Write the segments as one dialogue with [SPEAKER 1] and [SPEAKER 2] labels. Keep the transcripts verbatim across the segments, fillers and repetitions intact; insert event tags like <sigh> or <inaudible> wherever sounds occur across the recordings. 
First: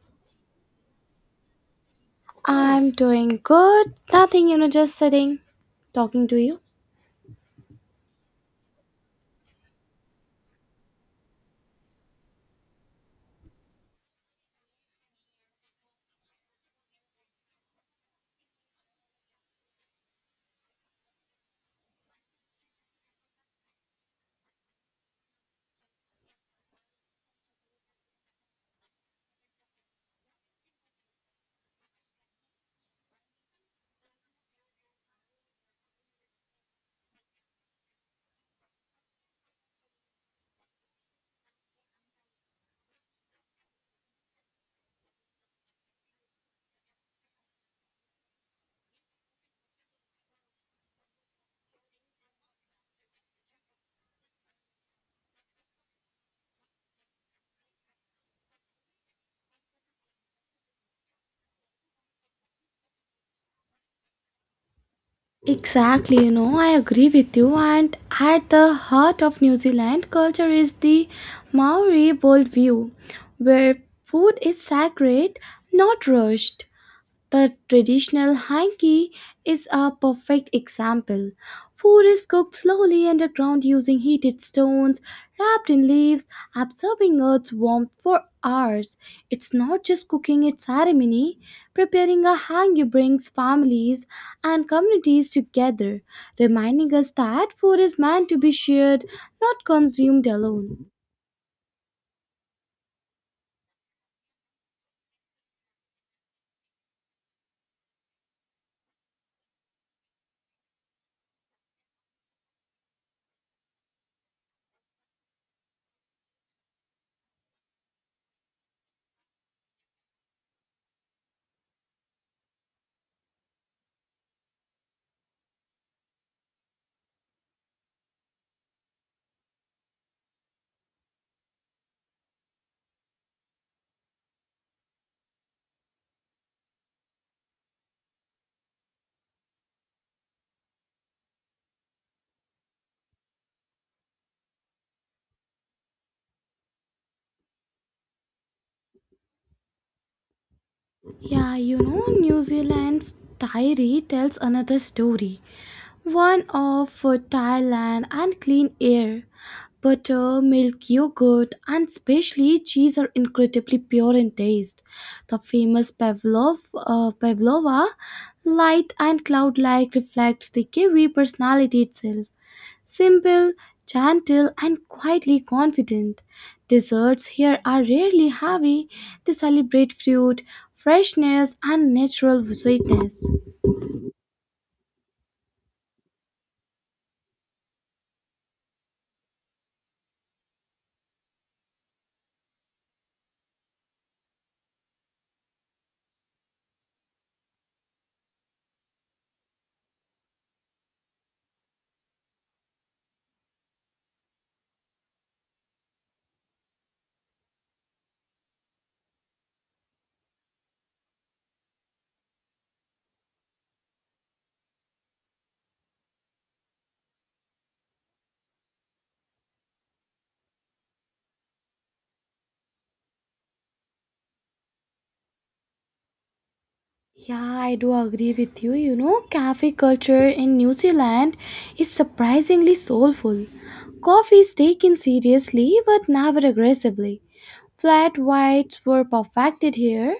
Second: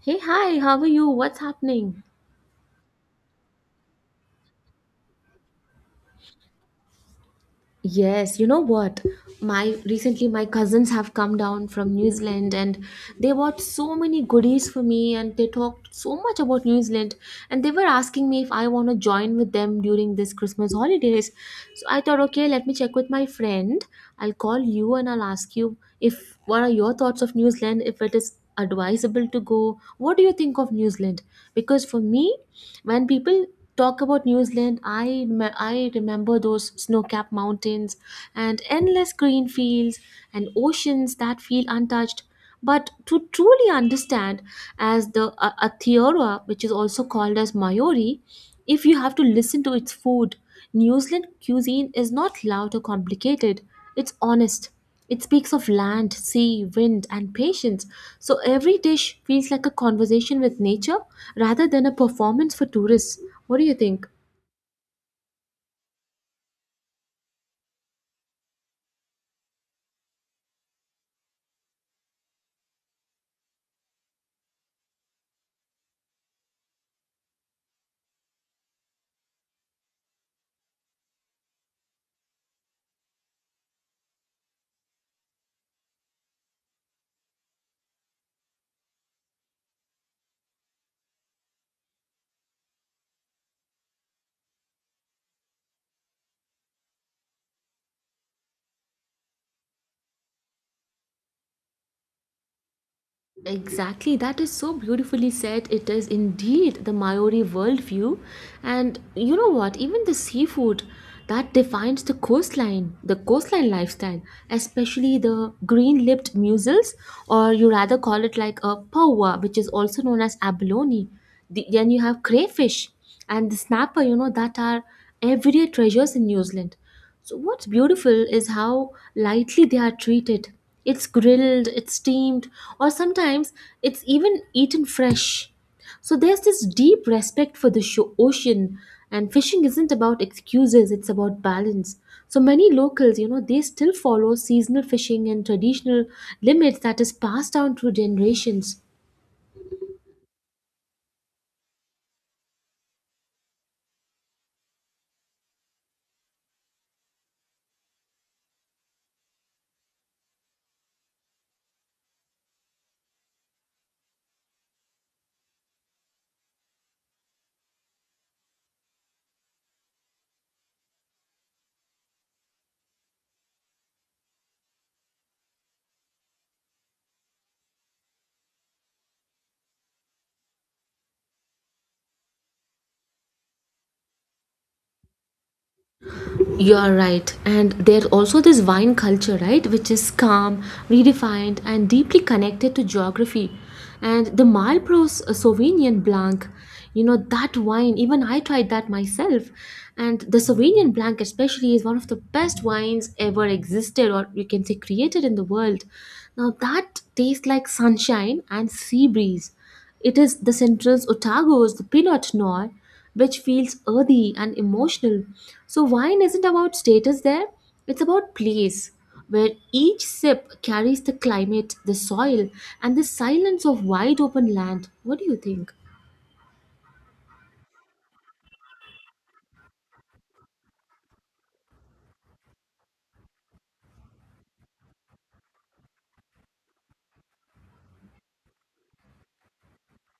[SPEAKER 1] Hey, hi, how are you? What's happening?
[SPEAKER 2] I'm doing good. Nothing, you know, just sitting, talking to you.
[SPEAKER 1] Yes, you know what? My recently my cousins have come down from New Zealand and they bought so many goodies for me and they talked so much about New Zealand, and they were asking me if I want to join with them during this Christmas holidays. So I thought, okay, let me check with my friend. I'll call you and I'll ask you if what are your thoughts of New Zealand, if it is advisable to go. What do you think of New Zealand? Because for me, when people talk about New Zealand, i me- i remember those snow-capped mountains and endless green fields and oceans that feel untouched, but to truly understand, as the uh, Aotearoa, which is also called as Maori, if you have to listen to its food. New Zealand cuisine is not loud or complicated, it's honest. It speaks of land, sea, wind, and patience. So every dish feels like a conversation with nature rather than a performance for tourists. What do you think?
[SPEAKER 2] Exactly, you know, I agree with you. And at the heart of New Zealand culture is the Maori worldview, where food is sacred, not rushed. The traditional hanky is a perfect example. Food is cooked slowly underground using heated stones wrapped in leaves, absorbing earth's warmth for hours. It's not just cooking, it's ceremony. Preparing a hangi brings families and communities together, reminding us that food is meant to be shared, not consumed alone.
[SPEAKER 1] Exactly, that is so beautifully said. It is indeed the Maori worldview. And you know what? Even the seafood that defines the coastline, the coastline lifestyle, especially the green lipped mussels, or you rather call it like a paua, which is also known as abalone. The, then you have crayfish and the snapper, you know, that are everyday treasures in New Zealand. So what's beautiful is how lightly they are treated. It's grilled, it's steamed, or sometimes it's even eaten fresh. So there's this deep respect for the sho- ocean, and fishing isn't about excuses, it's about balance. So many locals, you know, they still follow seasonal fishing and traditional limits that is passed down through generations.
[SPEAKER 2] Yeah, you know, New Zealand's diary tells another story, one of fertile land and clean air. Butter, milk, yogurt, and especially cheese are incredibly pure in taste. The famous Pavlov, uh, Pavlova light and cloud like reflects the Kiwi personality itself. Simple, gentle, and quietly confident. Desserts here are rarely heavy. They celebrate fruit, freshness, and natural sweetness.
[SPEAKER 1] You are right. And there's also this wine culture, right, which is calm, redefined, and deeply connected to geography. And the Malbros Sauvignon Blanc, you know, that wine, even I tried that myself. And the Sauvignon Blanc, especially, is one of the best wines ever existed, or you can say created in the world. Now, that tastes like sunshine and sea breeze. It is the Central's Otago's the Pinot Noir, which feels earthy and emotional. So wine isn't about status there, it's about place, where each sip carries the climate, the soil, and the silence of wide open land. What do you think?
[SPEAKER 2] Yeah, I do agree with you. You know, cafe culture in New Zealand is surprisingly soulful. Coffee is taken seriously but never aggressively. Flat whites were perfected here,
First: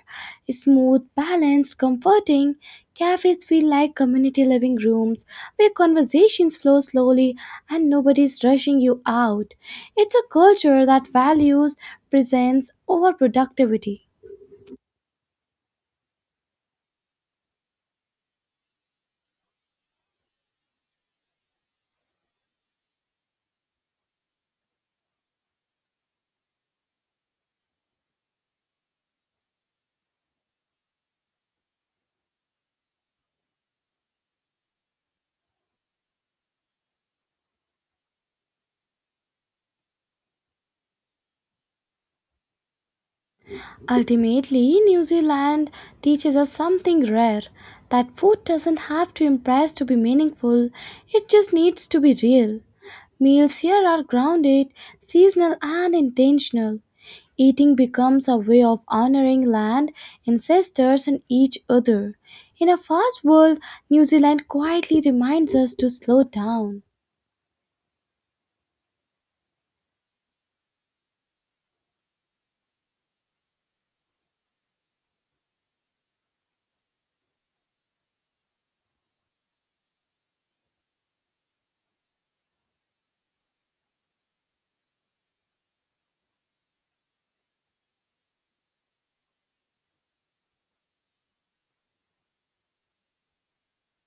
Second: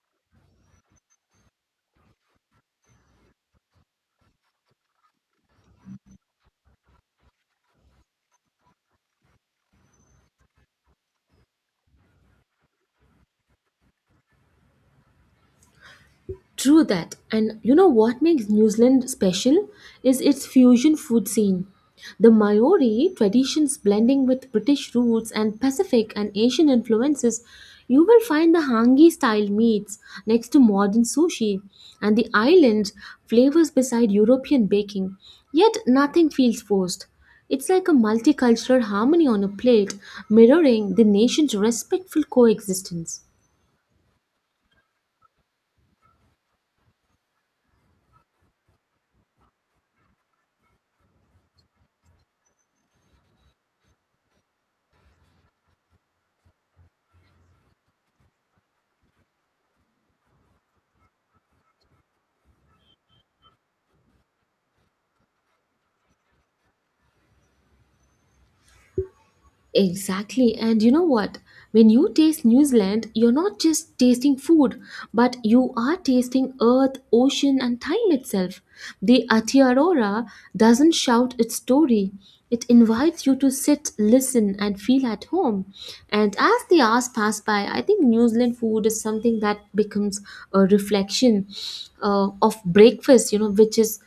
[SPEAKER 2] smooth, balanced, comforting. Cafes feel like community living rooms where conversations flow slowly and nobody's rushing you out. It's a culture that values presence over productivity.
[SPEAKER 1] True that. And you know what makes New Zealand special is its fusion food scene. The Maori traditions blending with British roots and Pacific and Asian influences, you will find the hangi style meats next to modern sushi and the island flavors beside European baking. Yet nothing feels forced. It's like a multicultural harmony on a plate, mirroring the nation's respectful coexistence.
[SPEAKER 2] Ultimately, New Zealand teaches us something rare that food doesn't have to impress to be meaningful, it just needs to be real. Meals here are grounded, seasonal, and intentional. Eating becomes a way of honoring land, ancestors, and each other. In a fast world, New Zealand quietly reminds us to slow down.
[SPEAKER 1] Exactly. And you know what? When you taste New Zealand, you're not just tasting food, but you are tasting earth, ocean, and time itself. The Aotearoa doesn't shout its story. It invites you to sit, listen, and feel at home. And as the hours pass by, I think New Zealand food is something that becomes a reflection uh, of breakfast, you know, which is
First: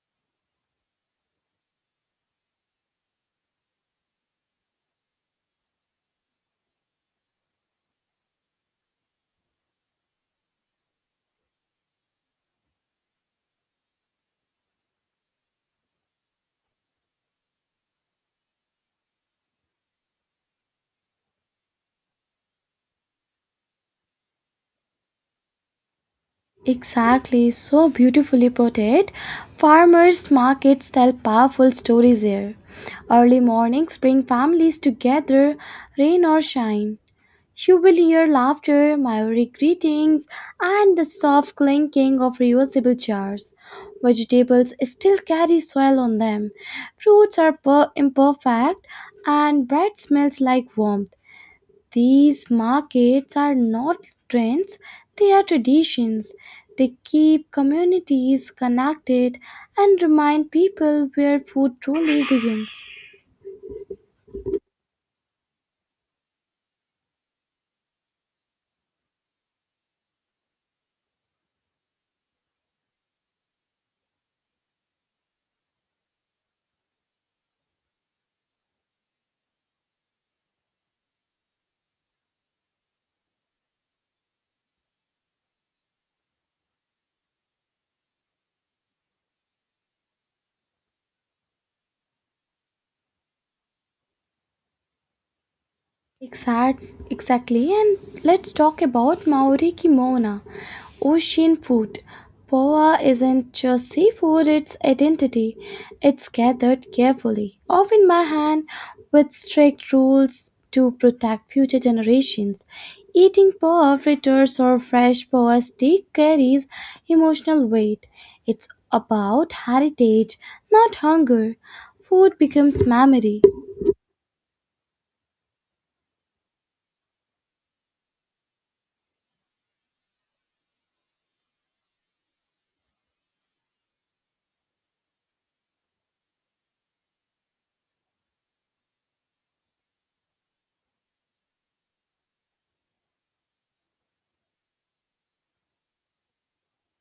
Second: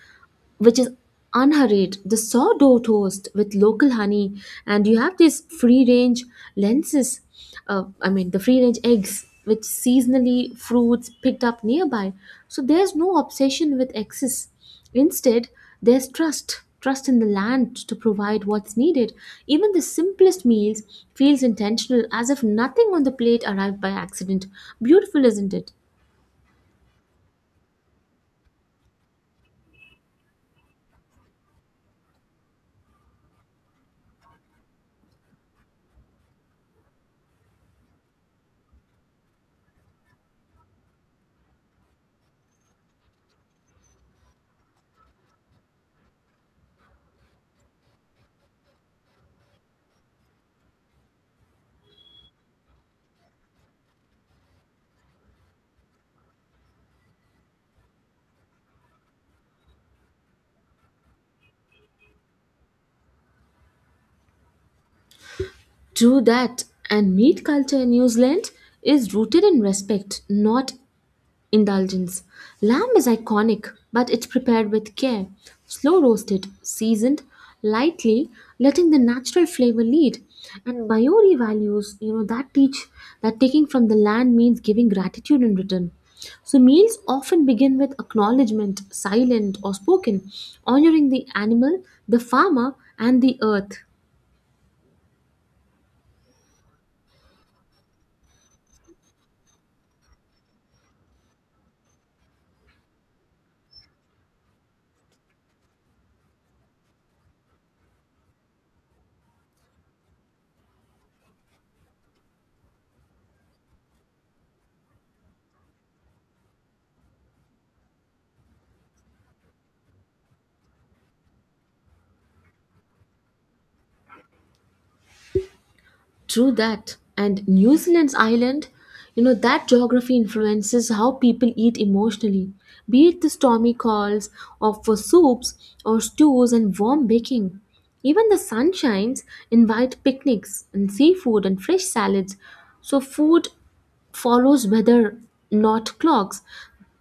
[SPEAKER 1] which is unhurried, the sourdough toast with local honey, and you have these free range lenses, uh, I mean, the free range eggs, with seasonally fruits picked up nearby. So there's no obsession with excess. Instead, there's trust trust in the land to provide what's needed. Even the simplest meals feels intentional, as if nothing on the plate arrived by accident. Beautiful, isn't it?
[SPEAKER 2] Exactly, so beautifully put it. Farmers markets tell powerful stories here. Early mornings bring families together, rain or shine. You will hear laughter, Maori greetings, and the soft clinking of reusable jars. Vegetables still carry soil on them. Fruits are per- imperfect, and bread smells like warmth. These markets are not trends, they are traditions. They keep communities connected and remind people where food truly begins.
[SPEAKER 1] True that, and meat culture in New Zealand is rooted in respect, not indulgence. Lamb is iconic, but it's prepared with care, slow roasted, seasoned lightly, letting the natural flavor lead. And Maori values, you know, that teach that taking from the land means giving gratitude in return. So meals often begin with acknowledgement, silent or spoken, honoring the animal, the farmer, and the earth.
[SPEAKER 2] Exact, exactly, and let's talk about Maori kimono. Ocean food. Poa isn't just seafood, it's identity. It's gathered carefully, often by hand, with strict rules to protect future generations. Eating poa fritters or fresh poa steak carries emotional weight. It's about heritage, not hunger. Food becomes memory.
[SPEAKER 1] True that. And New Zealand's island, you know, that geography influences how people eat emotionally, be it the stormy calls of for soups or stews and warm baking. Even the sunshines invite picnics and seafood and fresh salads. So food follows weather, not clocks.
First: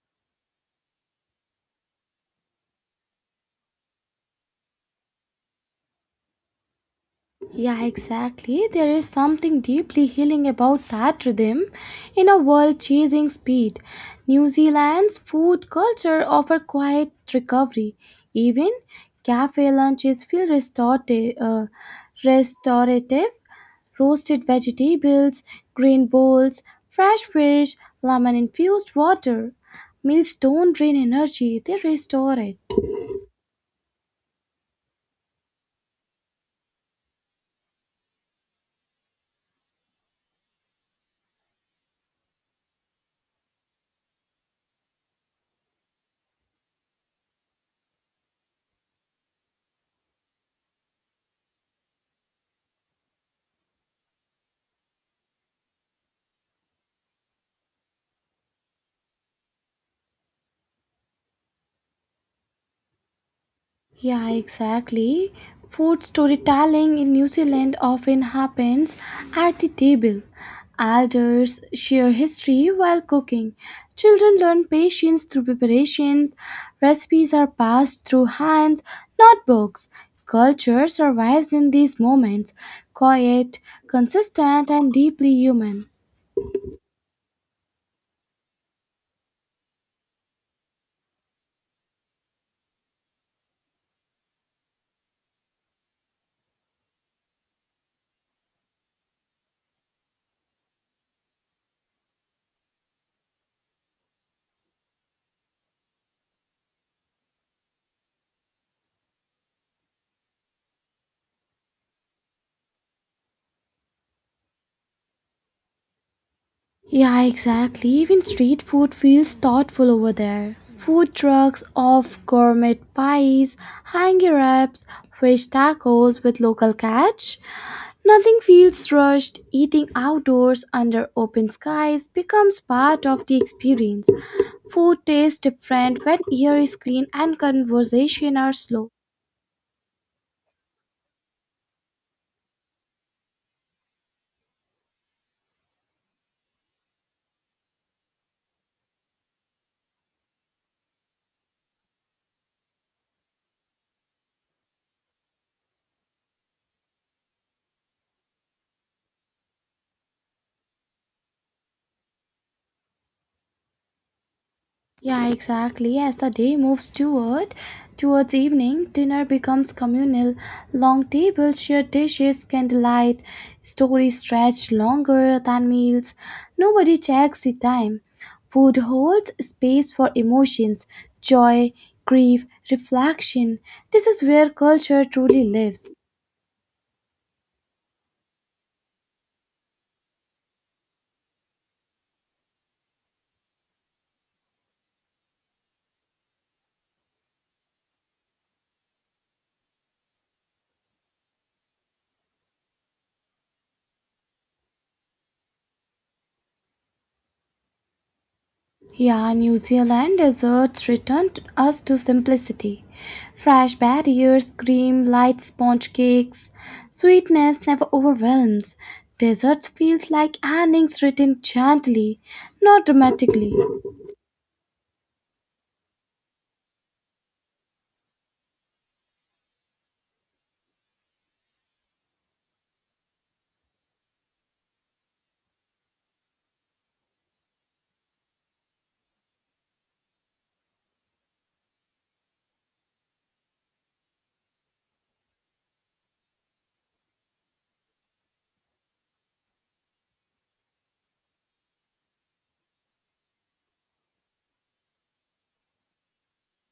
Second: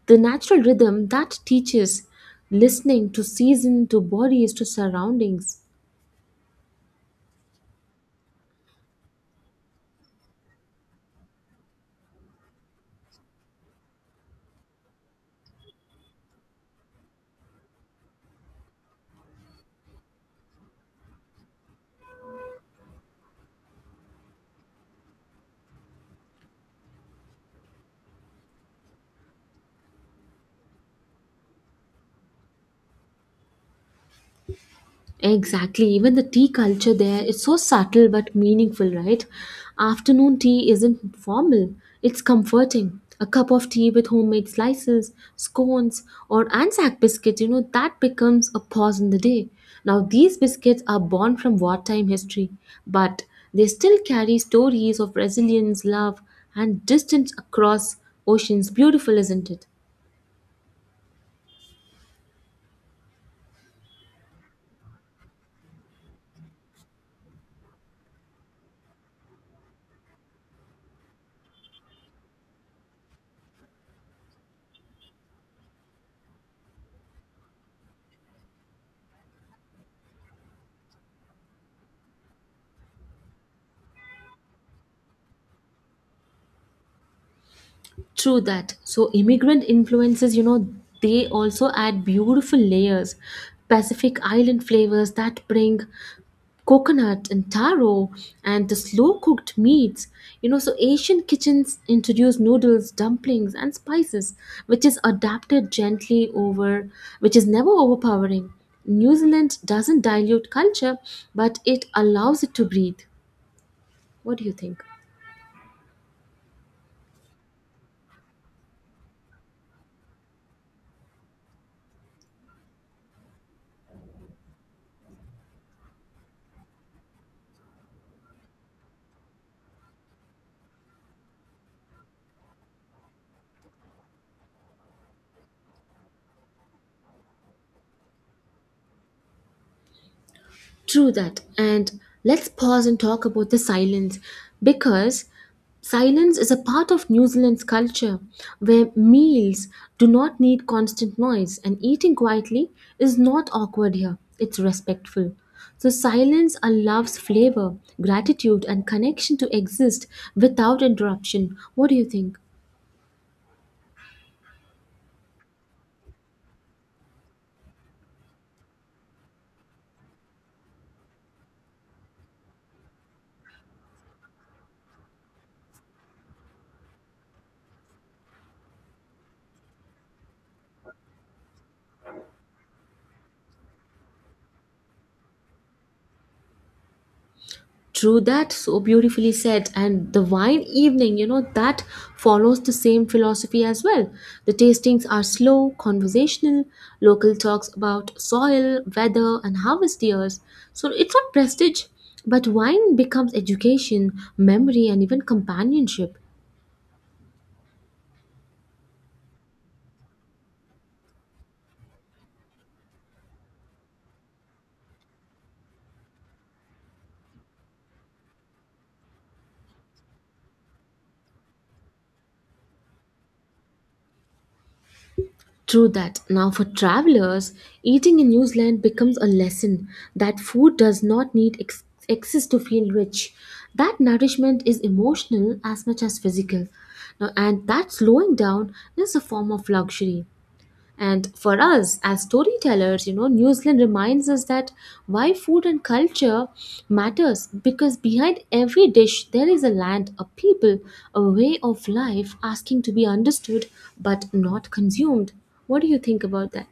[SPEAKER 1] The natural rhythm that teaches listening to season, to bodies, to surroundings.
[SPEAKER 2] Yeah, exactly. There is something deeply healing about that rhythm in a world chasing speed. New Zealand's food culture offers quiet recovery. Even cafe lunches feel restorative, uh, restorative roasted vegetables, green bowls, fresh fish, lemon infused water. Meals don't drain energy, they restore it.
[SPEAKER 1] Exactly. Even the tea culture there is so subtle but meaningful, right? Afternoon tea isn't formal, it's comforting. A cup of tea with homemade slices, scones, or Anzac biscuits, you know, that becomes a pause in the day. Now, these biscuits are born from wartime history, but they still carry stories of resilience, love, and distance across oceans. Beautiful, isn't it?
[SPEAKER 2] Yeah, exactly. Food storytelling in New Zealand often happens at the table. Elders share history while cooking. Children learn patience through preparation. Recipes are passed through hands, not books. Culture survives in these moments, quiet, consistent, and deeply human.
[SPEAKER 1] True that. So immigrant influences, you know, they also add beautiful layers. Pacific Island flavors that bring coconut and taro and the slow cooked meats. You know, so Asian kitchens introduce noodles, dumplings, and spices, which is adapted gently over, which is never overpowering. New Zealand doesn't dilute culture, but it allows it to breathe. What do you think?
[SPEAKER 2] Yeah, exactly. Even street food feels thoughtful over there. Food trucks of gourmet pies, hangi wraps, fish tacos with local catch. Nothing feels rushed. Eating outdoors under open skies becomes part of the experience. Food tastes different when air is clean and conversation are slow.
[SPEAKER 1] True that. And let's pause and talk about the silence, because silence is a part of New Zealand's culture where meals do not need constant noise, and eating quietly is not awkward here. It's respectful. So, silence allows flavor, gratitude, and connection to exist without interruption. What do you think?
[SPEAKER 2] Yeah, exactly. As the day moves toward towards evening, dinner becomes communal. Long tables, shared dishes, candlelight, stories stretch longer than meals. Nobody checks the time. Food holds space for emotions, joy, grief, reflection. This is where culture truly lives.
[SPEAKER 1] True that, so beautifully said. And the wine evening, you know, that follows the same philosophy as well. The tastings are slow, conversational, local talks about soil, weather, and harvest years. So it's not prestige, but wine becomes education, memory, and even companionship.
[SPEAKER 2] Yeah, New Zealand deserts returned us to simplicity. Fresh barriers, cream, light sponge cakes, sweetness never overwhelms. Desserts feels like endings written gently, not dramatically.
[SPEAKER 1] True that. Now, for travelers, eating in New Zealand becomes a lesson that food does not need ex- excess to feel rich. That nourishment is emotional as much as physical. Now, and that slowing down is a form of luxury. And for us as storytellers, you know, New Zealand reminds us that why food and culture matters, because behind every dish there is a land, a people, a way of life asking to be understood but not consumed. What do you think about that?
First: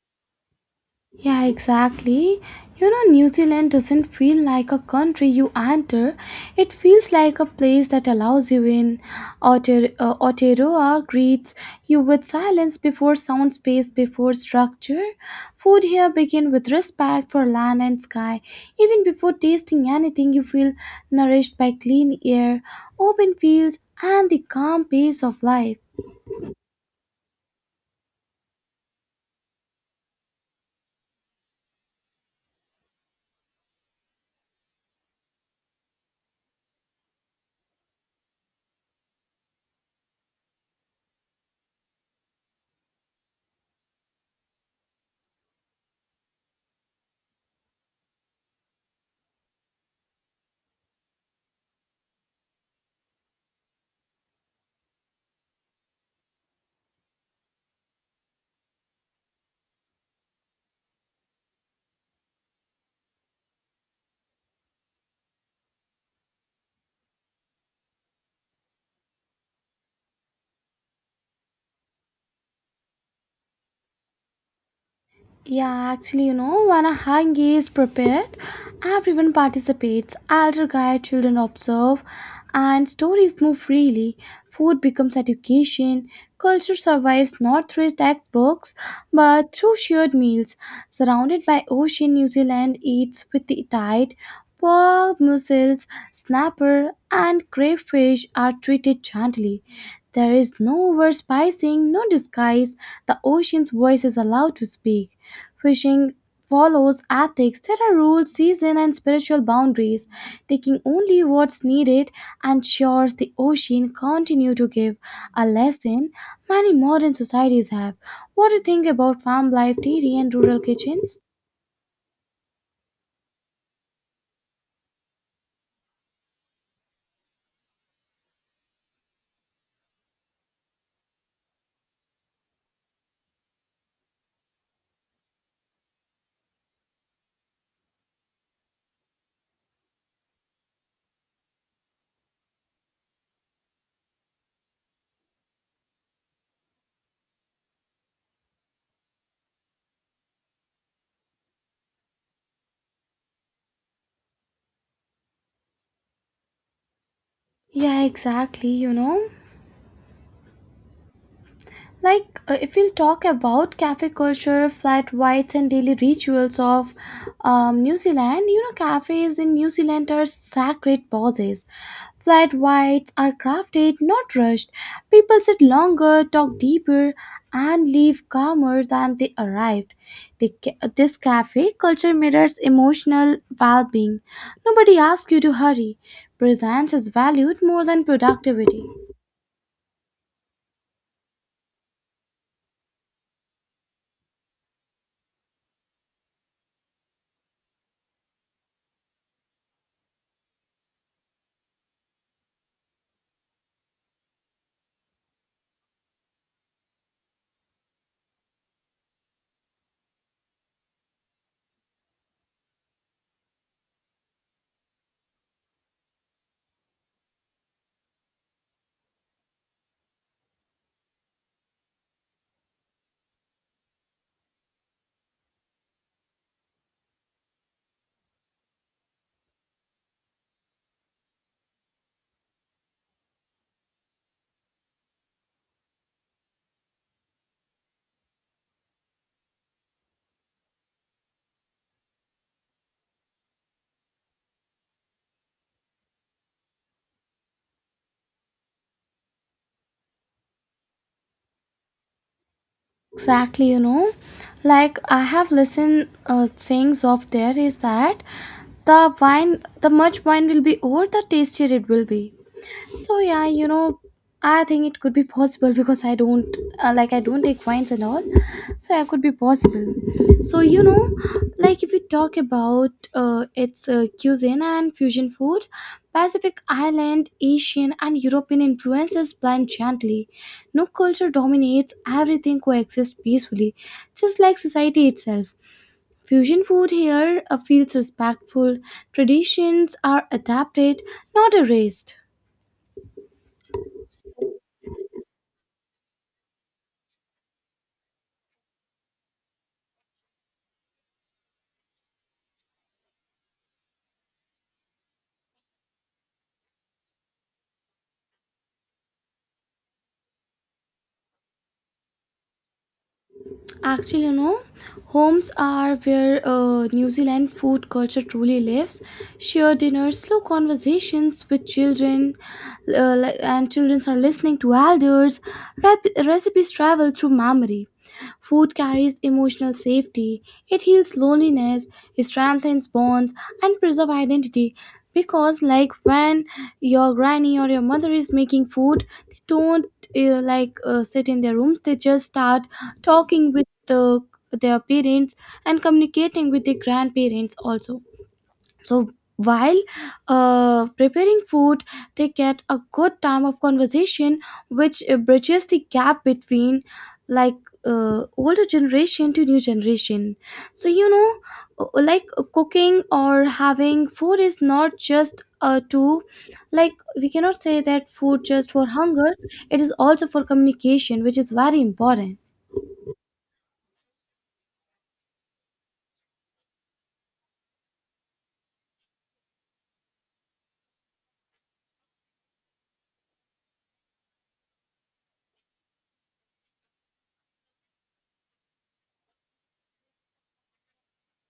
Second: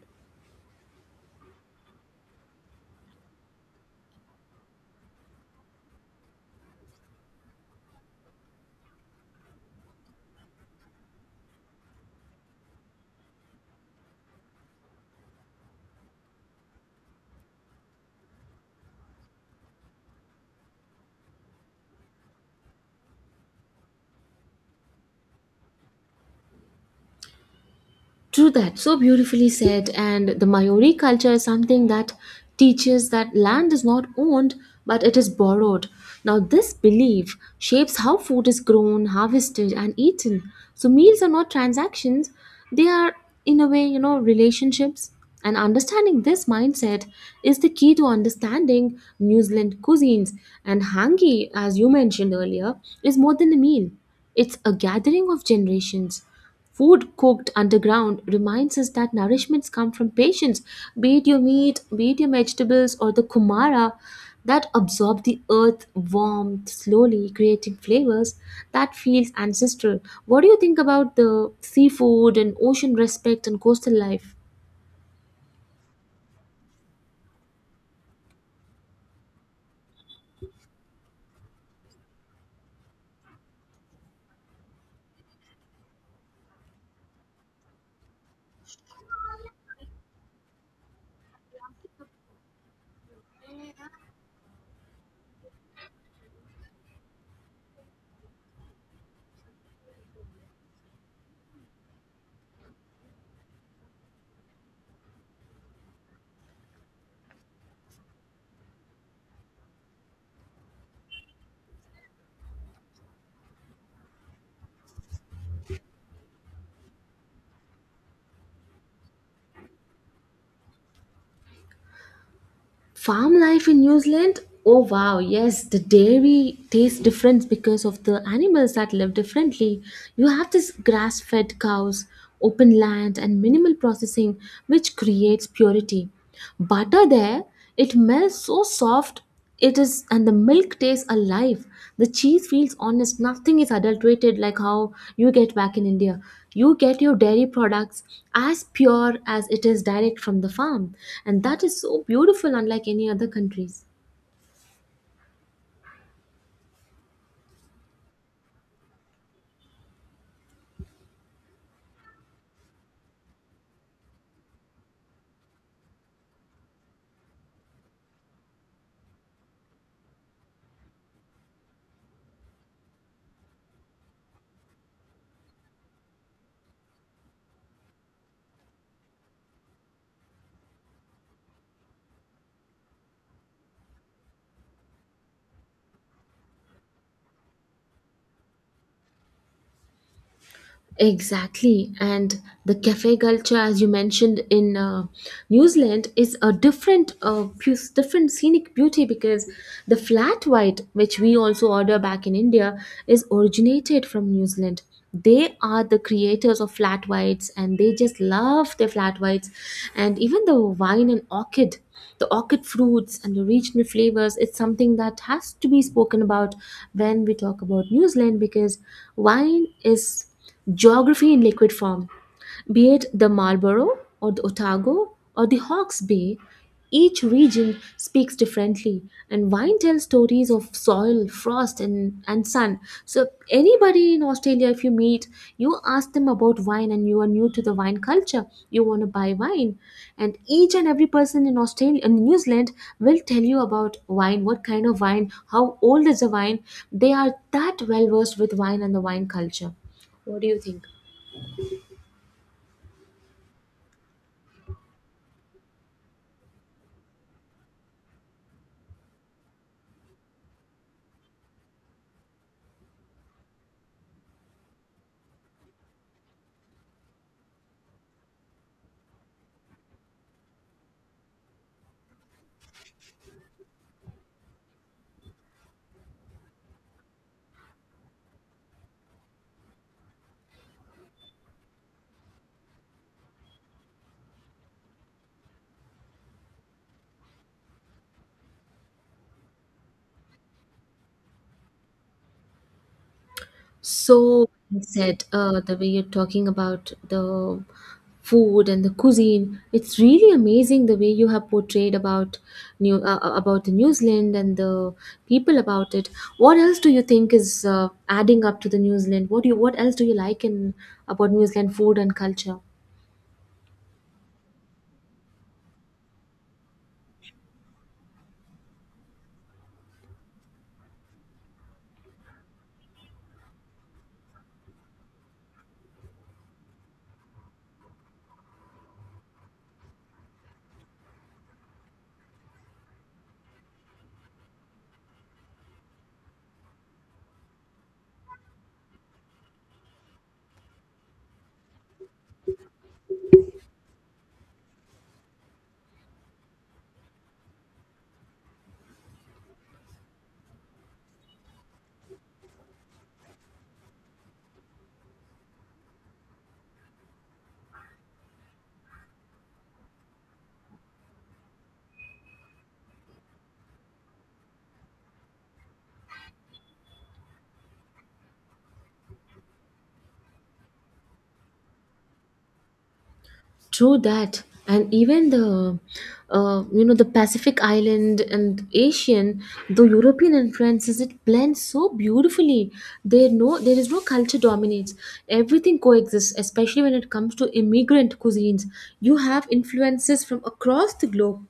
[SPEAKER 2] Yeah, exactly. You know, New Zealand doesn't feel like a country you enter. It feels like a place that allows you in. Aotear- uh, Aotearoa greets you with silence before sound space before structure. Food here begin with respect for land and sky. Even before tasting anything, you feel nourished by clean air, open fields, and the calm pace of life.
[SPEAKER 1] True that, so beautifully said. And the Maori culture is something that teaches that land is not owned but it is borrowed. Now, this belief shapes how food is grown, harvested, and eaten. So, meals are not transactions, they are, in a way, you know, relationships. And understanding this mindset is the key to understanding New Zealand cuisines. And hangi, as you mentioned earlier, is more than a meal, it's a gathering of generations. Food cooked underground reminds us that nourishments come from patience, be it your meat, be it your vegetables, or the kumara that absorb the earth warmth slowly, creating flavors that feels ancestral. What do you think about the seafood and ocean respect and coastal life?
[SPEAKER 2] Yeah, actually, you know, when a hang is prepared, everyone participates. Elder guide, children observe, and stories move freely. Food becomes education. Culture survives not through textbooks, but through shared meals. Surrounded by ocean, New Zealand eats with the tide. Pork, mussels, snapper, and crayfish are treated gently. There is no overspicing, no disguise. The ocean's voice is allowed to speak. Fishing follows ethics. There are rules, season, and spiritual boundaries, taking only what's needed ensures the ocean continue to give a lesson many modern societies have. What do you think about farm life, dairy, and rural kitchens?
[SPEAKER 1] Farm life in New Zealand? Oh wow, yes, the dairy tastes different because of the animals that live differently. You have this grass fed cows, open land, and minimal processing, which creates purity. Butter there, it melts so soft it is, and the milk tastes alive. The cheese feels honest. Nothing is adulterated like how you get back in India. You get your dairy products as pure as it is, direct from the farm. And that is so beautiful, unlike any other countries.
[SPEAKER 2] Yeah, exactly. You know, Like, uh, if we'll talk about cafe culture, flat whites, and daily rituals of um, New Zealand, you know, cafes in New Zealand are sacred pauses. Flat whites are crafted, not rushed. People sit longer, talk deeper, and leave calmer than they arrived. The, ca- this cafe culture mirrors emotional well being. Nobody asks you to hurry. Presence is valued more than productivity.
[SPEAKER 1] Exactly, and the cafe culture, as you mentioned in uh, New Zealand, is a different, uh, pu- different scenic beauty, because the flat white, which we also order back in India, is originated from New Zealand. They are the creators of flat whites, and they just love their flat whites, and even the wine and orchid, the orchid fruits and the regional flavors. It's something that has to be spoken about when we talk about New Zealand, because wine is. Geography in liquid form. Be it the Marlborough or the Otago or the Hawke's Bay, each region speaks differently, and wine tells stories of soil, frost, and, and sun. So, anybody in Australia, if you meet, you ask them about wine and you are new to the wine culture, you want to buy wine. And each and every person in Australia and New Zealand will tell you about wine, what kind of wine, how old is the wine. They are that well versed with wine and the wine culture. What do you think?
[SPEAKER 2] Exactly, you know, like I have listened uh, sayings of there is that the wine the much wine will be old the tastier it will be. So yeah, you know, I think it could be possible <laughs> because I don't uh, like I don't take wines and all, so it could be possible. So you know, like if we talk about uh, its uh, cuisine and fusion food, Pacific Island Asian and European influences blend gently. No culture dominates, everything coexists peacefully, just like society itself. Fusion food here uh, feels respectful. Traditions are adapted, not erased.
[SPEAKER 1] So well said, uh, the way you're talking about the food and the cuisine. It's really amazing the way you have portrayed about new uh, uh, about the New Zealand and the people about it. What else do you think is uh, adding up to the New Zealand? What do you what else do you like in about New Zealand food and culture?
[SPEAKER 2] Actually, you know, homes are where uh, New Zealand food culture truly lives. Share dinners, slow conversations with children, uh, li- and children are listening to elders. Rep- recipes travel through memory. Food carries emotional safety, it heals loneliness, it strengthens bonds, and preserves identity. Because, like, when your granny or your mother is making food, they don't uh, like uh, sit in their rooms, they just start talking with the, their parents and communicating with their grandparents also. So while uh, preparing food, they get a good time of conversation, which uh, bridges the gap between like uh, older generation to new generation. So you know, uh, like uh, cooking or having food is not just uh, to like we cannot say that food just for hunger. It is also for communication, which is very important.
[SPEAKER 1] True that, and even the, uh, you know, the Pacific Island and Asian, the European influences, it blends so beautifully. There no, there is no culture dominates. Everything coexists, especially when it comes to immigrant cuisines. You have influences from across the globe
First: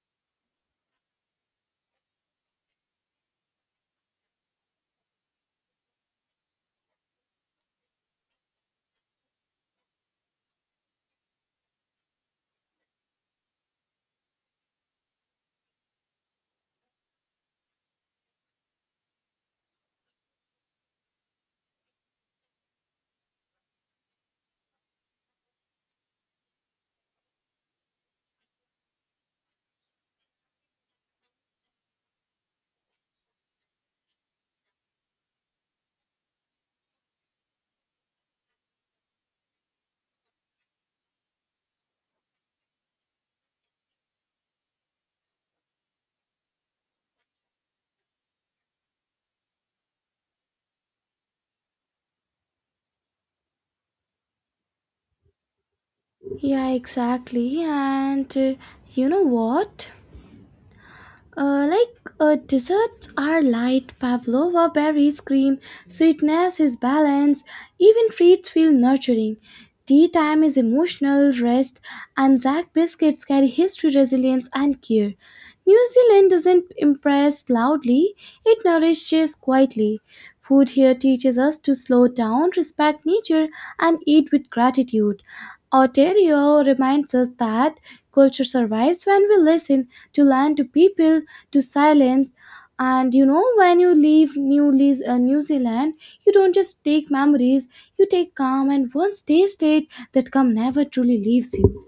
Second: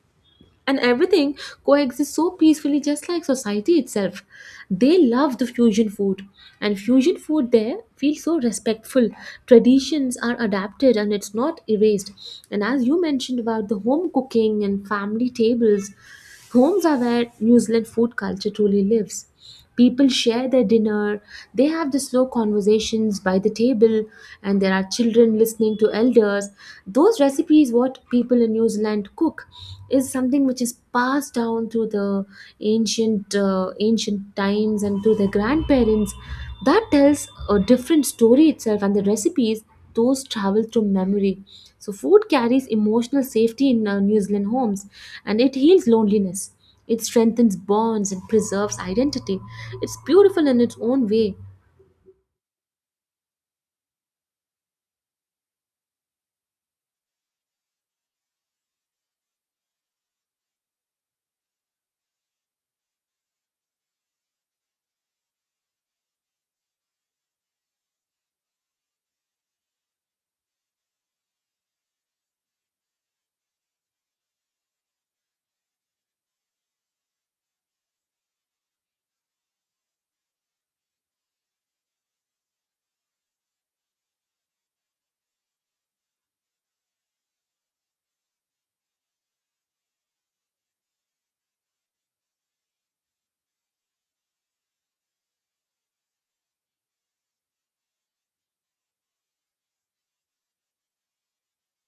[SPEAKER 1] and everything coexists so peacefully, just like society itself. They love the fusion food, and fusion food there feels so respectful. Traditions are adapted and it's not erased. And as you mentioned about the home cooking and family tables, homes are where New Zealand food culture truly lives. People share their dinner, they have the slow conversations by the table, and there are children listening to elders. Those recipes, what people in New Zealand cook, is something which is passed down through the ancient uh, ancient times and through their grandparents. That tells a different story itself, and the recipes, those travel through memory. So food carries emotional safety in uh, New Zealand homes, and it heals loneliness. It strengthens bonds and preserves identity. It's beautiful in its own way.
[SPEAKER 2] Yeah, exactly. And uh, you know what? Uh, like uh, desserts are light, pavlova berries, cream, sweetness is balance. Even treats feel nurturing. Tea time is emotional rest, and Zack biscuits carry history, resilience, and care. New Zealand doesn't impress loudly, it nourishes quietly. Food here teaches us to slow down, respect nature, and eat with gratitude. Ontario reminds us that culture survives when we listen to land, to people, to silence. And you know, when you leave New, Leas- uh, New Zealand, you don't just take memories, you take calm and one stay state that calm never truly leaves you.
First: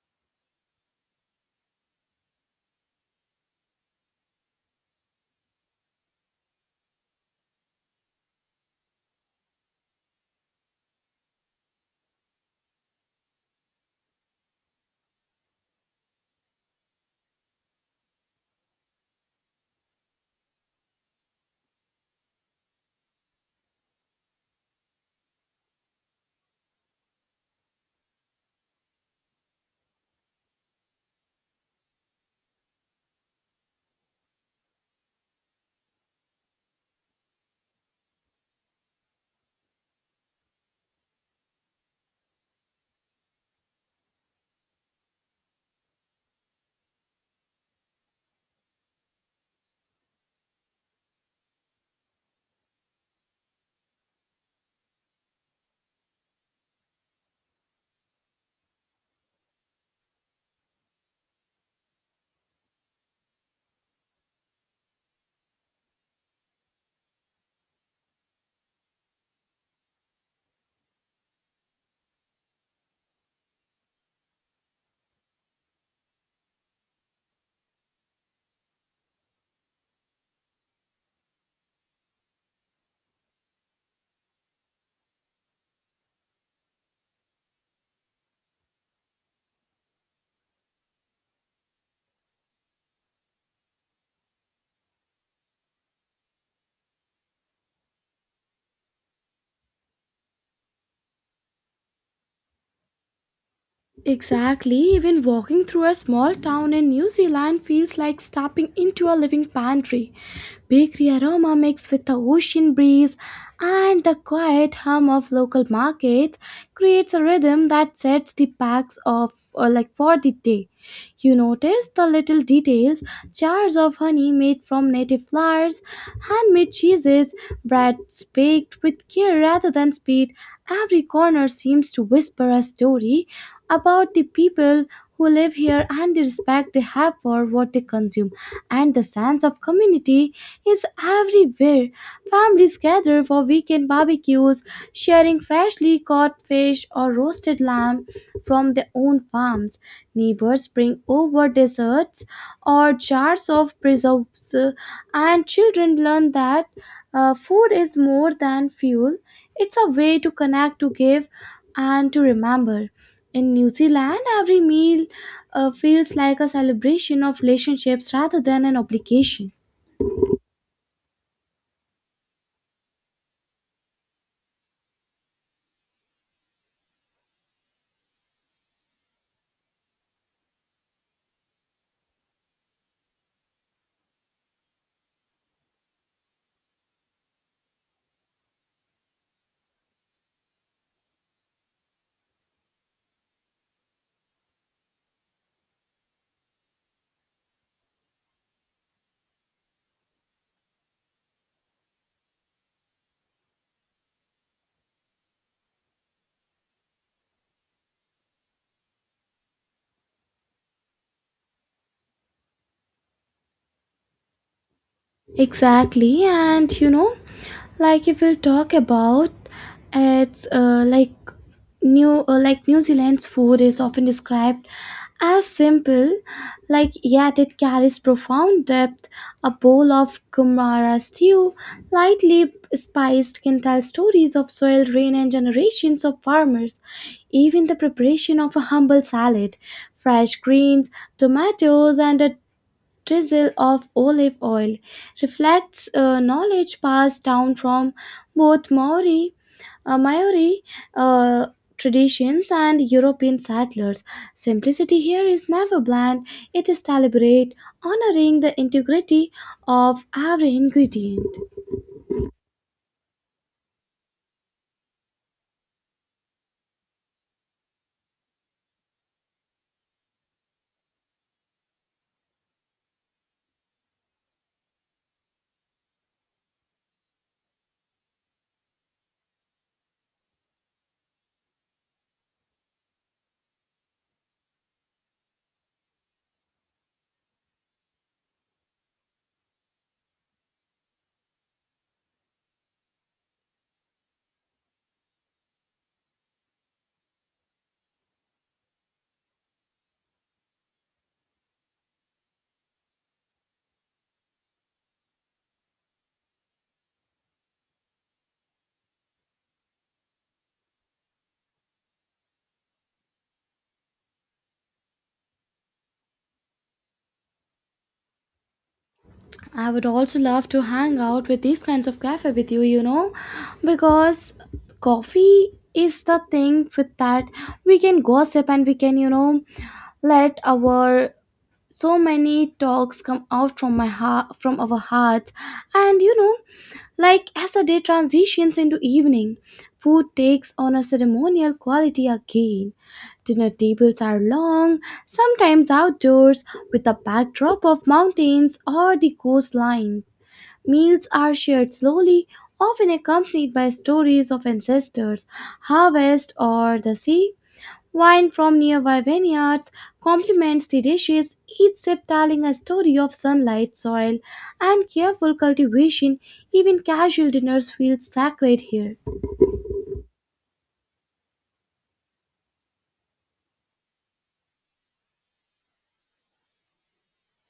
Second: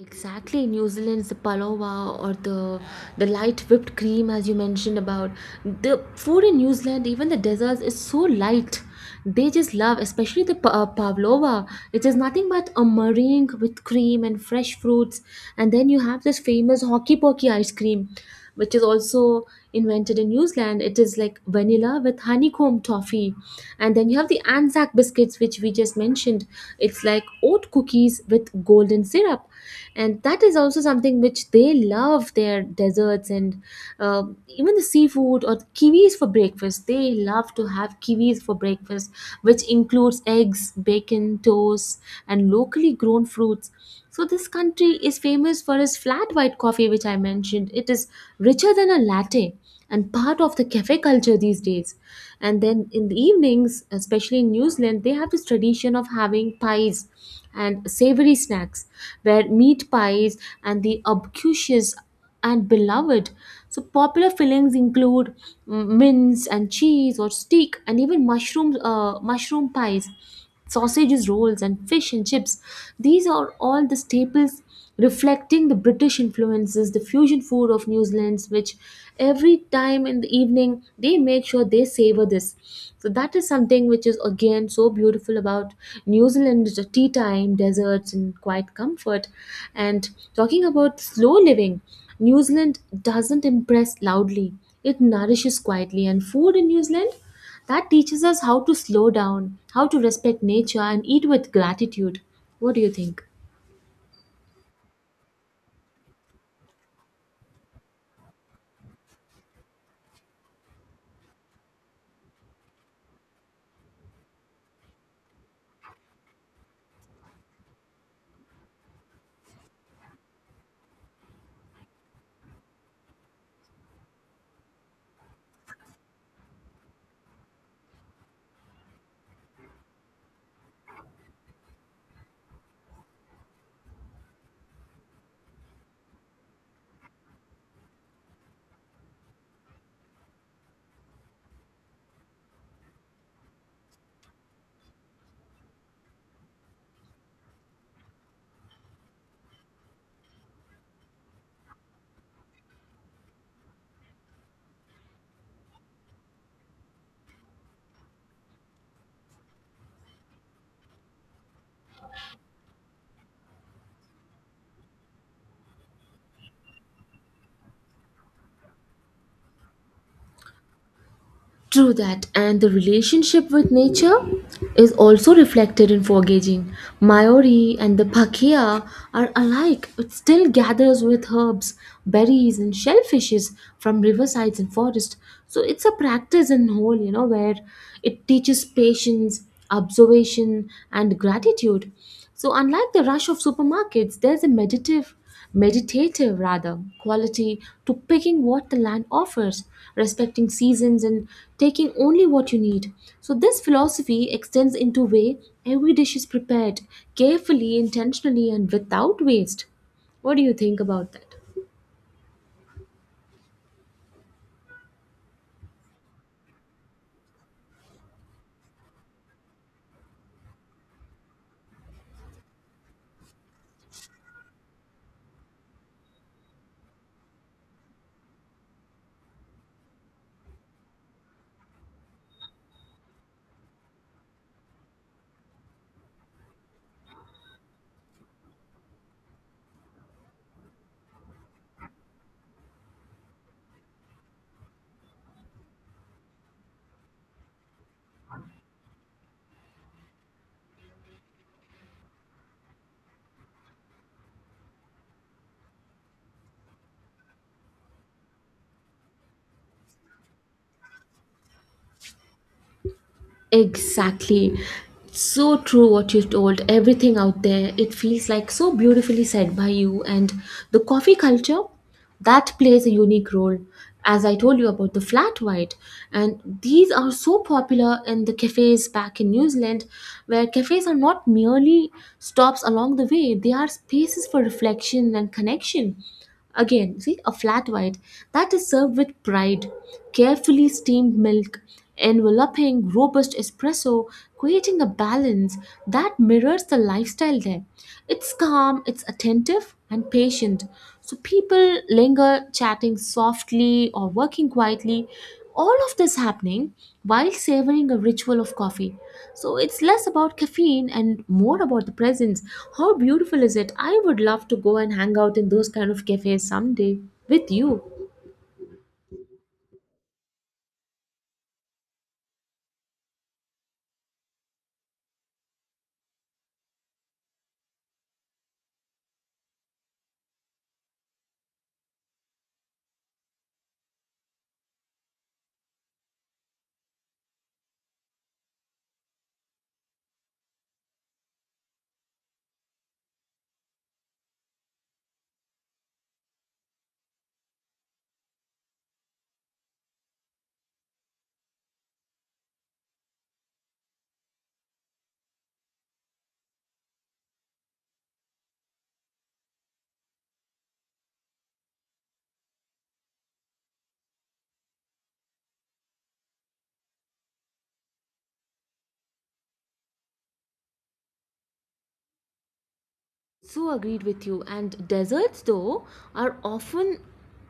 [SPEAKER 1] Exactly. New Zealand's the palawa, or the the light whipped cream. As you mentioned about the food in New Zealand, even the desserts is so light. They just love, especially the pa- uh, pavlova. It is nothing but a meringue with cream and fresh fruits, and then you have this famous hockey pokey ice cream, which is also invented in New Zealand. It is like vanilla with honeycomb toffee. And then you have the Anzac biscuits, which we just mentioned. It's like oat cookies with golden syrup. And that is also something which they love, their desserts. And uh, even the seafood, or kiwis for breakfast. They love to have kiwis for breakfast, which includes eggs, bacon, toast, and locally grown fruits. So this country is famous for its flat white coffee, which I mentioned. It is richer than a latte and part of the cafe culture these days. And then in the evenings, especially in New Zealand, they have this tradition of having pies and savory snacks, where meat pies and the obcucious and beloved. So popular fillings include mm, mince and cheese or steak, and even mushroom uh, mushroom pies, sausages, rolls, and fish and chips. These are all the staples reflecting the British influences, the fusion food of New Zealand's, which every time in the evening they make sure they savor this. So that is something which is again so beautiful about New Zealand, the tea time, deserts, and quiet comfort. And talking about slow living, New Zealand doesn't impress loudly. It nourishes quietly, and food in New Zealand, that teaches us how to slow down, how to respect nature, and eat with gratitude. What do you think?
[SPEAKER 2] Exactly, even walking through a small town in New Zealand feels like stepping into a living pantry. Bakery aroma mixed with the ocean breeze and the quiet hum of local markets creates a rhythm that sets the packs off or like for the day. You notice the little details, jars of honey made from native flowers, handmade cheeses, breads baked with care rather than speed. Every corner seems to whisper a story about the people who live here and the respect they have for what they consume. And the sense of community is everywhere. Families gather for weekend barbecues, sharing freshly caught fish or roasted lamb from their own farms. Neighbors bring over desserts or jars of preserves, uh, and children learn that uh, food is more than fuel. It's a way to connect, to give, and to remember. In New Zealand, every meal uh, feels like a celebration of relationships rather than an obligation.
[SPEAKER 1] True that, and the relationship with nature is also reflected in foraging. Maori and the pakea are alike. It still gathers with herbs, berries, and shellfishes from riversides and forests. So it's a practice in whole, you know, where it teaches patience, observation, and gratitude. So unlike the rush of supermarkets, there's a meditative meditative rather quality to picking what the land offers, respecting seasons and taking only what you need. So this philosophy extends into way every dish is prepared, carefully, intentionally, and without waste. What do you think about that?
[SPEAKER 2] Exactly, and you know, like if we'll talk about it's uh, like new uh, like New Zealand's food is often described as simple, like yet it carries profound depth. A bowl of kumara stew, lightly spiced, can tell stories of soil, rain, and generations of farmers. Even the preparation of a humble salad, fresh greens, tomatoes, and a drizzle of olive oil reflects uh, knowledge passed down from both Maori, uh, Maori uh, traditions and European settlers. Simplicity here is never bland, it is deliberate, honoring the integrity of every ingredient.
[SPEAKER 1] Exactly. So true what you told. Everything out there, it feels like so beautifully said by you. And the coffee culture, that plays a unique role. As I told you about the flat white, and these are so popular in the cafes back in New Zealand, where cafes are not merely stops along the way, they are spaces for reflection and connection. Again, see a flat white that is served with pride, carefully steamed milk, enveloping robust espresso, creating a balance that mirrors the lifestyle there. It's calm, it's attentive, and patient. So people linger, chatting softly or working quietly, all of this happening while savoring a ritual of coffee. So it's less about caffeine and more about the presence. How beautiful is it? I would love to go and hang out in those kind of cafes someday with you.
[SPEAKER 2] I would also love to hang out with these kinds of cafe with you, you know, because coffee is the thing with that we can gossip and we can, you know, let our so many talks come out from my heart from our hearts. And you know, like as the day transitions into evening, food takes on a ceremonial quality again. Dinner tables are long, sometimes outdoors, with a backdrop of mountains or the coastline. Meals are shared slowly, often accompanied by stories of ancestors, harvest, or the sea. Wine from nearby vineyards complements the dishes, each sip telling a story of sunlight, soil, and careful cultivation. Even casual dinners feel sacred here.
[SPEAKER 1] So agreed with you. And deserts, though, are often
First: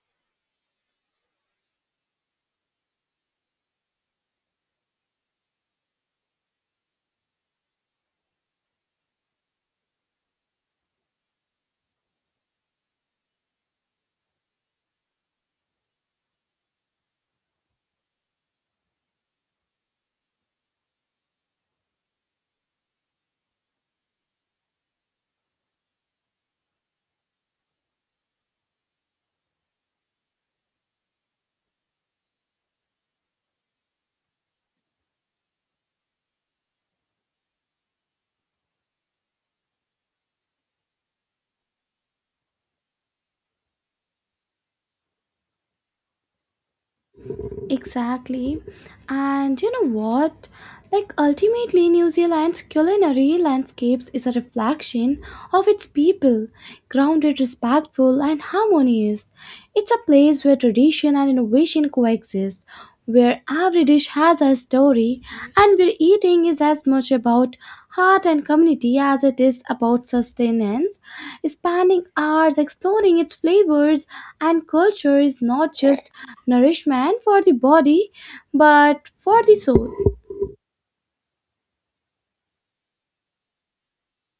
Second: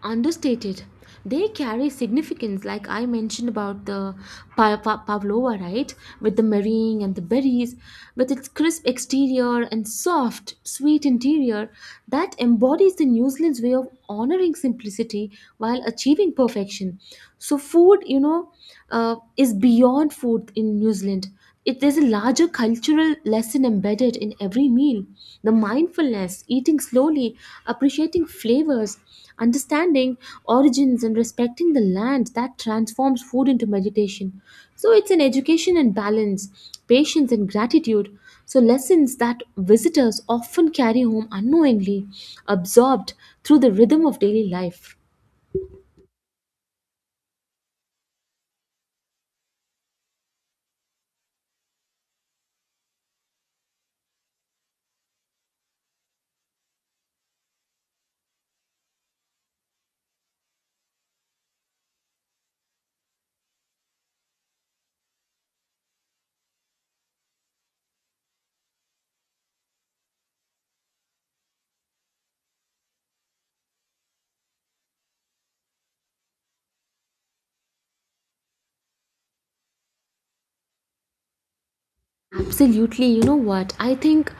[SPEAKER 1] understated. They carry significance, like I mentioned about the pa- pa- pavlova, right? With the marrying and the berries, with its crisp exterior and soft, sweet interior, that embodies the New Zealand's way of honoring simplicity while achieving perfection. So food, you know, uh, is beyond food in New Zealand. It, there's a larger cultural lesson embedded in every meal. The mindfulness, eating slowly, appreciating flavors, understanding origins, and respecting the land that transforms food into meditation. So it's an education and balance, patience and gratitude. So lessons that visitors often carry home unknowingly, absorbed through the rhythm of daily life.
[SPEAKER 2] Exactly. And you know what? Like ultimately New Zealand's culinary landscapes is a reflection of its people, grounded, respectful and harmonious. It's a place where tradition and innovation coexist, where every dish has a story and where eating is as much about heart and community as it is about sustenance. Spending hours exploring its flavors and culture is not just nourishment for the body but for the soul.
[SPEAKER 1] Absolutely. You know what? I think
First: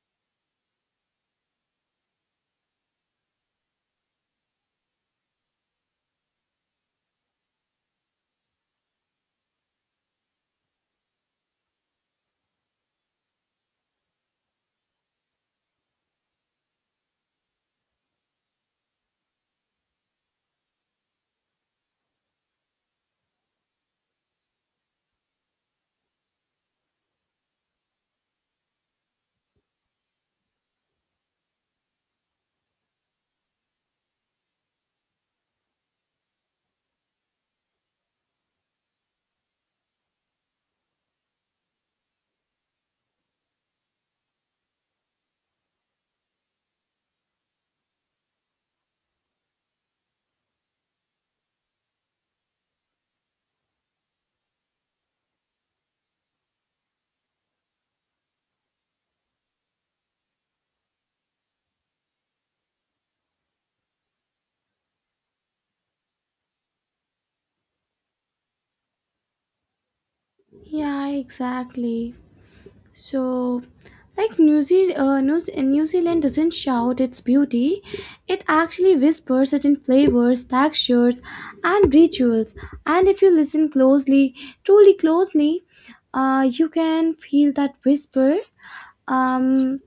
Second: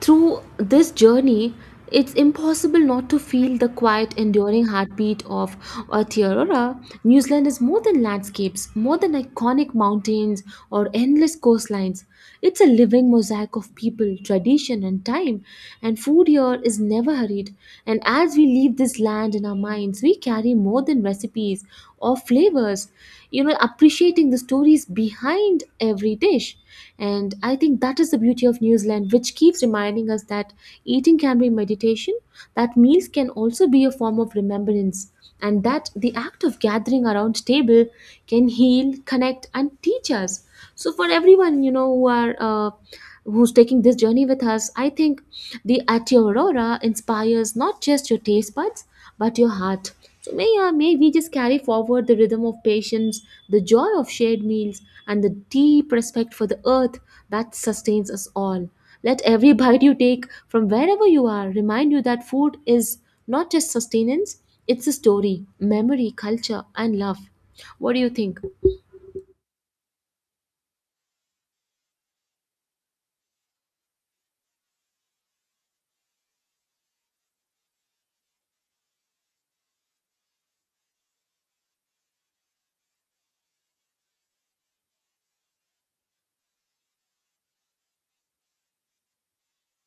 [SPEAKER 1] through this journey, it's impossible not to feel the quiet, enduring heartbeat of Aotearoa. New Zealand is more than landscapes, more than iconic mountains or endless coastlines. It's a living mosaic of people, tradition, and time. And food here is never hurried. And as we leave this land in our minds, we carry more than recipes or flavors, you know appreciating the stories behind every dish. And I think that is the beauty of New Zealand, which keeps reminding us that eating can be meditation, that meals can also be a form of remembrance, and that the act of gathering around table can heal, connect, and teach us. So for everyone, you know, who are uh, who's taking this journey with us, I think the atia aurora inspires not just your taste buds but your heart. So may, uh, may we just carry forward the rhythm of patience, the joy of shared meals, and the deep respect for the earth that sustains us all. Let every <laughs> bite you take from wherever you are remind you that food is not just sustenance, it's a story, memory, culture, and love. What do you think?
[SPEAKER 2] Yeah, exactly. So like new, Zeal uh, new, new zealand doesn't shout its beauty, it actually whispers certain flavors textures and rituals. And if you listen closely, truly closely, uh, you can feel that whisper. um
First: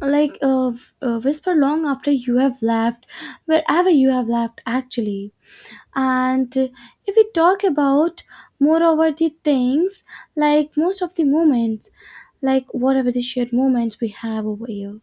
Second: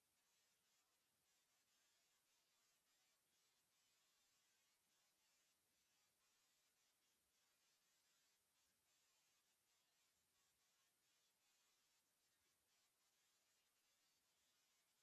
[SPEAKER 2] like a, a whisper long after you have left, wherever you have left actually. And if we talk about moreover the things, like most of the moments, like whatever the shared moments we have over here,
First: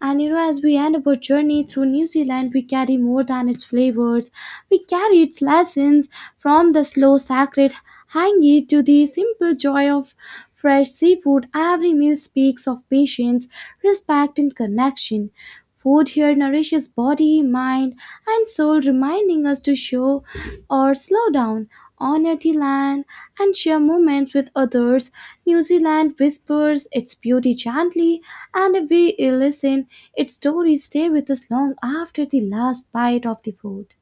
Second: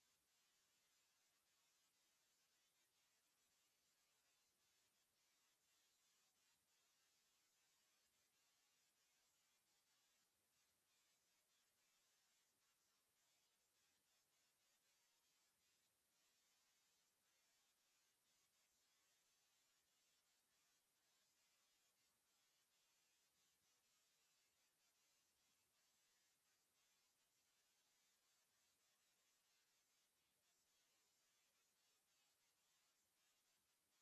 [SPEAKER 2] and you know, as we end our journey through New Zealand, we carry more than its flavors. We carry its lessons from the slow sacred hangi to the simple joy of fresh seafood. Every meal speaks of patience, respect, and connection. Food here nourishes body, mind, and soul, reminding us to show or slow down honor the land, and share moments with others. New Zealand whispers its beauty gently, and if we listen, its stories stay with us long after the last bite of the food.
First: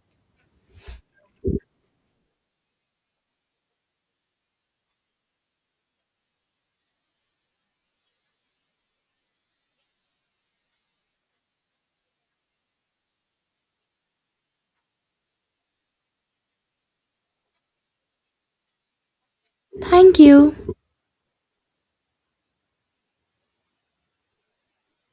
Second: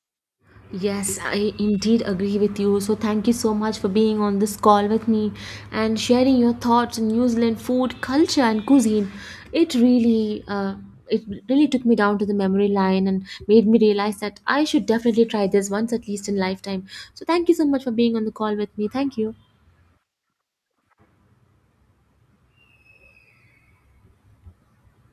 [SPEAKER 1] Yes, I indeed agree with you. So thank you so much for being on this call with me and sharing your thoughts on New Zealand food, culture, and cuisine. It really, uh, it really took me down to the memory line and made me realize that I should definitely try this once at least in lifetime. So thank you so much for being on the call with me. Thank you.
[SPEAKER 2] Thank you.